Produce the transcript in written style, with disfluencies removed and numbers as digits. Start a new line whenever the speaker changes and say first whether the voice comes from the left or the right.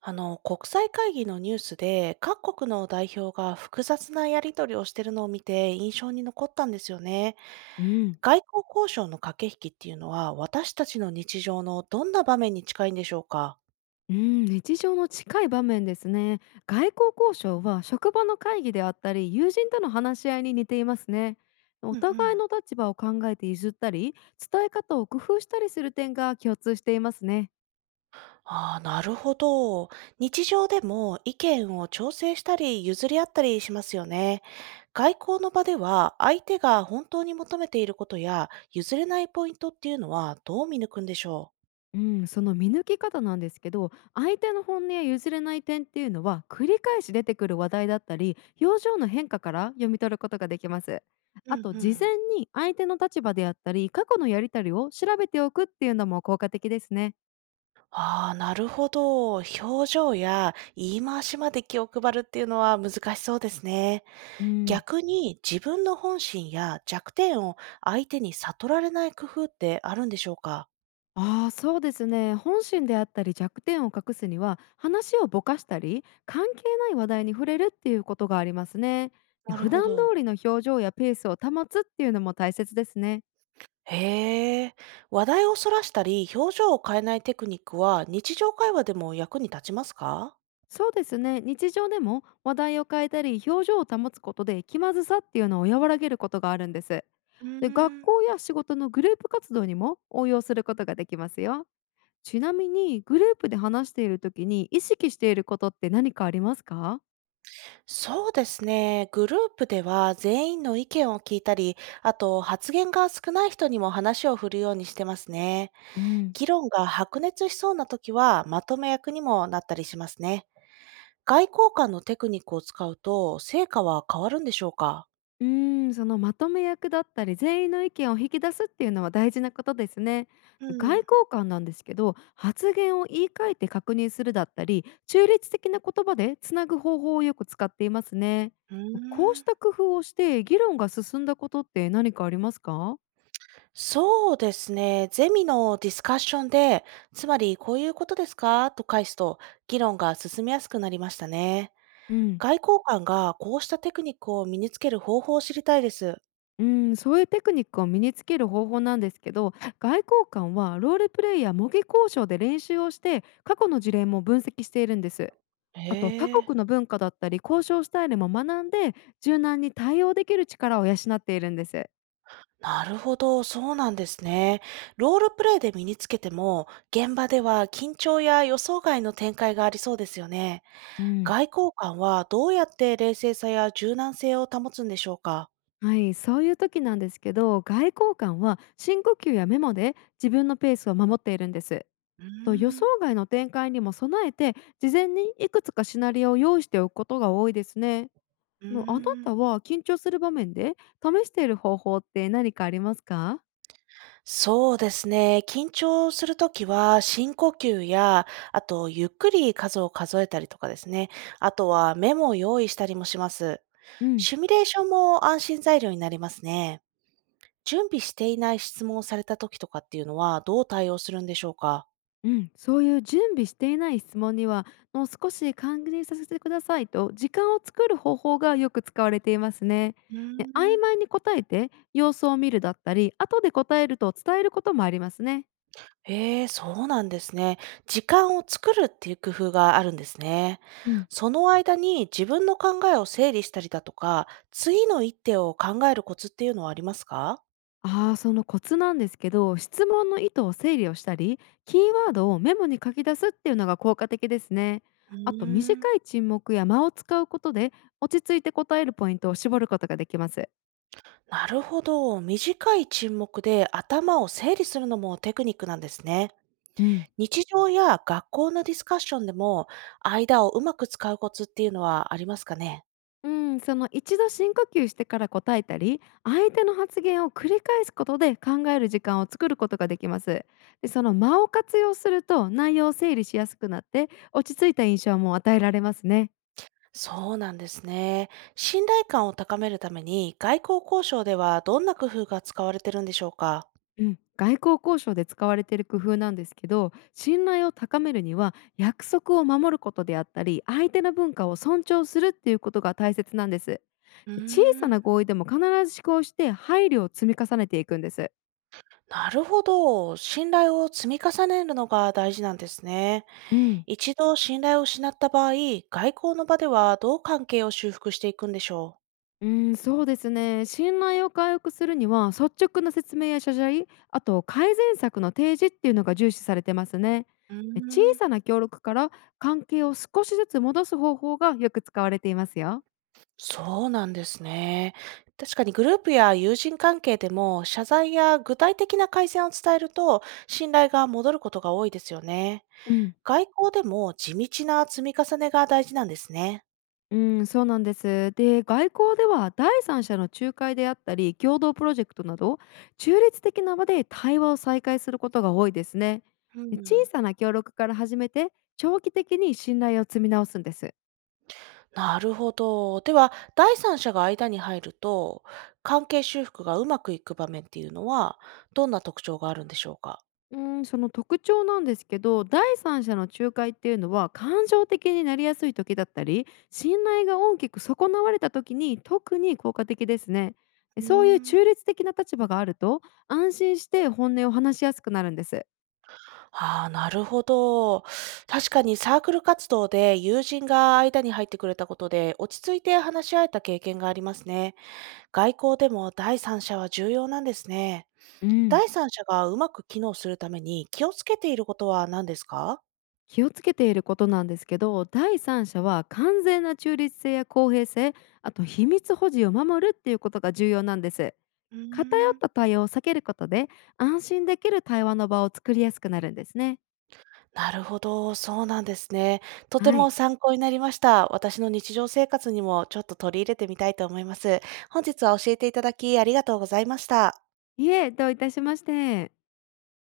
right: 国際会議のニュースで各国の代表が複雑なやり取りをしているのを見て印象に残ったんですよね。
left: うん、
right: 外交交渉の駆け引きっていうのは私たちの日常のどんな場面に近いんでしょうか？
left: うん、日常の近い場面ですね。外交交渉は職場の会議であったり、友人との話し合いに似ていますね。
right: う
left: お
right: んうん、
left: 互いの立場を考えて譲ったり、伝え方を工夫したりする点が共通していますね。
right: ああなるほど。日常でも意見を調整したり譲り合ったりしますよね。外交の場では相手が本当に求めていることや譲れないポイントっていうのはどう見抜くんでしょ
left: うん、その見抜き方なんですけど、相手の本音や譲れない点っていうのは繰り返し出てくる話題だったり、表情の変化から読み取ることができます。
right: う？う
left: あ
right: ん
left: と
right: う
left: 事前
right: ん、
left: に相手の立場であったり過去のやり取りを調べておくっていうのも効果的ですね。
right: ああ、なるほど。表情や言い回しまで気を配るっていうのは難しそうですね。
left: うん、
right: 逆に自分の本心や弱点を相手に悟られない工夫ってあるんでしょうか？
left: そうですね、本心であったり弱点を隠すには話をぼかしたり関係ない話題に触れるっていうことがありますね。で、
right: なる
left: 普段
right: ほ
left: 通
right: ど。
left: りの表情やペースを保つっていうのも大切ですね。
right: へえ。話題をそらしたり、表情を変えないテクニックは日常会話でも役に立ちますか？
left: そうですね、日常でも話題を変えたり表情を保つことで気まずさっていうのを和らげることがあるんです。
right: うー
left: で、学
right: ん
left: 校や仕事のグループ活動にも応用することができますよ。ちなみにグループで話している時に意識していることって何かありますか？
right: そうですね。グループでは全員の意見を聞いたり、あと発言が少ない人にも話を振るようにしてますね。
left: うん
right: 議論が白熱しそうな時はまとめ役にもなったりしますね。外交官のテクニックを使うと成果は変わるんでしょうか？
left: うーん、そのまとめ役だったり全員の意見を引き出すっていうのは大事なことですね。
right: う
left: 外
right: ん。
left: 交官なんですけど、発言を言い換えて確認するだったり中立的な言葉でつなぐ方法をよく使っていますね。
right: う
left: こう
right: ーん。
left: した工夫をして議論が進んだことって何かありますか？
right: そうですね。ゼミのディスカッションで、つまりこういうことですかと返すと議論が進みやすくなりましたね。
left: うん、
right: 外交官がこうしたテクニックを身につける方法を知りたいです。
left: うん、そういうテクニックを身につける方法なんですけど、外交官はロールプレイや模擬交渉で練習をして過去の事例も分析しているんです。あと他
right: へえ。
left: 国の文化だったり交渉スタイルも学んで、柔軟に対応できる力を養っているんです。
right: なるほど、そうなんですね。ロールプレイで身につけても、現場では緊張や予想外の展開がありそうですよね。
left: うん。
right: 外交官はどうやって冷静さや柔軟性を保つんでしょうか？
left: はい、そういう時なんですけど、外交官は深呼吸やメモで自分のペースを守っているんです。
right: うー
left: と予想
right: ん、
left: 外の展開にも備えて、事前にいくつかシナリオを用意しておくことが多いですね。
right: うー
left: のあな
right: ん。
left: たは緊張する場面で試している方法って何かありますか？
right: そうですね。緊張するときは深呼吸や、あとゆっくり数を数えたりとかですね。あとはメモを用意したりもします。
left: うん
right: シミュレーションも安心材料になりますね。準備していない質問をされた時とかっていうのは、どう対応するんでしょうか？
left: うん、そういう準備していない質問には、もう少し確認させてくださいと時間を作る方法がよく使われていますね。
right: うー
left: で、曖
right: ん。
left: 昧に答えて様子を見るだったり後で答えると伝えることもありますね。
right: ええ、そうなんですね。時間を作るっていう工夫があるんですね。
left: うん、
right: その間に自分の考えを整理したりだとか、次の一手を考えるコツっていうのはありますか？
left: そのコツなんですけど、質問の意図を整理をしたりキーワードをメモに書き出すっていうのが効果的ですね。
right: う
left: あと
right: ー
left: 短
right: ん。
left: い沈黙や間を使うことで落ち着いて答えるポイントを絞ることができます。
right: なるほど。短い沈黙で頭を整理するのもテクニックなんですね。
left: うん
right: 日常や学校のディスカッションでも、間をうまく使うコツっていうのはありますかね？
left: うん、その一度深呼吸してから答えたり相手の発言を繰り返すことで考える時間を作ることができます。でその間を活用すると内容を整理しやすくなって落ち着いた印象も与えられますね。
right: そうなんですね。信頼感を高めるために外交交渉ではどんな工夫が使われてるんでしょうか？
left: うん、外交交渉で使われている工夫なんですけど、信頼を高めるには約束を守ることであったり相手の文化を尊重するっていうことが大切なんです。
right: うー
left: 小さな
right: ん。
left: 合意でも必ず思考して配慮を積み重ねていくんです。
right: なるほど。信頼を積み重ねるのが大事なんですね。
left: うん
right: 一度信頼を失った場合、外交の場ではどう関係を修復していくんでしょ
left: うん、そうですね。信頼を回復するには、率直な説明や謝罪、あと改善策の提示っていうのが重視されてますね。
right: う？うー
left: え、小さ
right: ん。
left: な協力から関係を少しずつ戻す方法がよく使われていますよ。
right: そうなんですね。確かにグループや友人関係でも謝罪や具体的な改善を伝えると信頼が戻ることが多いですよね。
left: うん、
right: 外交でも地道な積み重ねが大事なんですね。
left: うん、そうなんです。で、外交では第三者の仲介であったり、共同プロジェクトなど、中立的な場で対話を再開することが多いですね。
right: う
left: で、小
right: ん。
left: さな協力から始めて、長期的に信頼を積み直すんです。
right: なるほど。では、第三者が間に入ると、関係修復がうまくいく場面っていうのは、どんな特徴があるんでしょうか？
left: うーん、その特徴なんですけど、第三者の仲介っていうのは感情的になりやすい時だったり、信頼が大きく損なわれた時に特に効果的ですね。
right: う
left: で、そういう
right: ーん。
left: 中立的な立場があると、安心して本音を話しやすくなるんです。
right: ああ、なるほど。確かにサークル活動で友人が間に入ってくれたことで、落ち着いて話し合えた経験がありますね。外交でも第三者は重要なんですね。
left: うん。
right: 第三者がうまく機能するために気をつけていることは何ですか？
left: 気をつけていることなんですけど、第三者は完全な中立性や公平性、あと秘密保持を守るっていうことが重要なんです。
right: うー
left: 偏っ
right: ん、
left: た対応を避けることで、安心できる対話の場を作りやすくなるんですね。
right: なるほど、そうなんですね。とて
left: は
right: も
left: い。
right: 参考になりました。私の日常生活にもちょっと取り入れてみたいと思います。本日は教えていただきありがとうございました。
left: いえ、どういたしまして。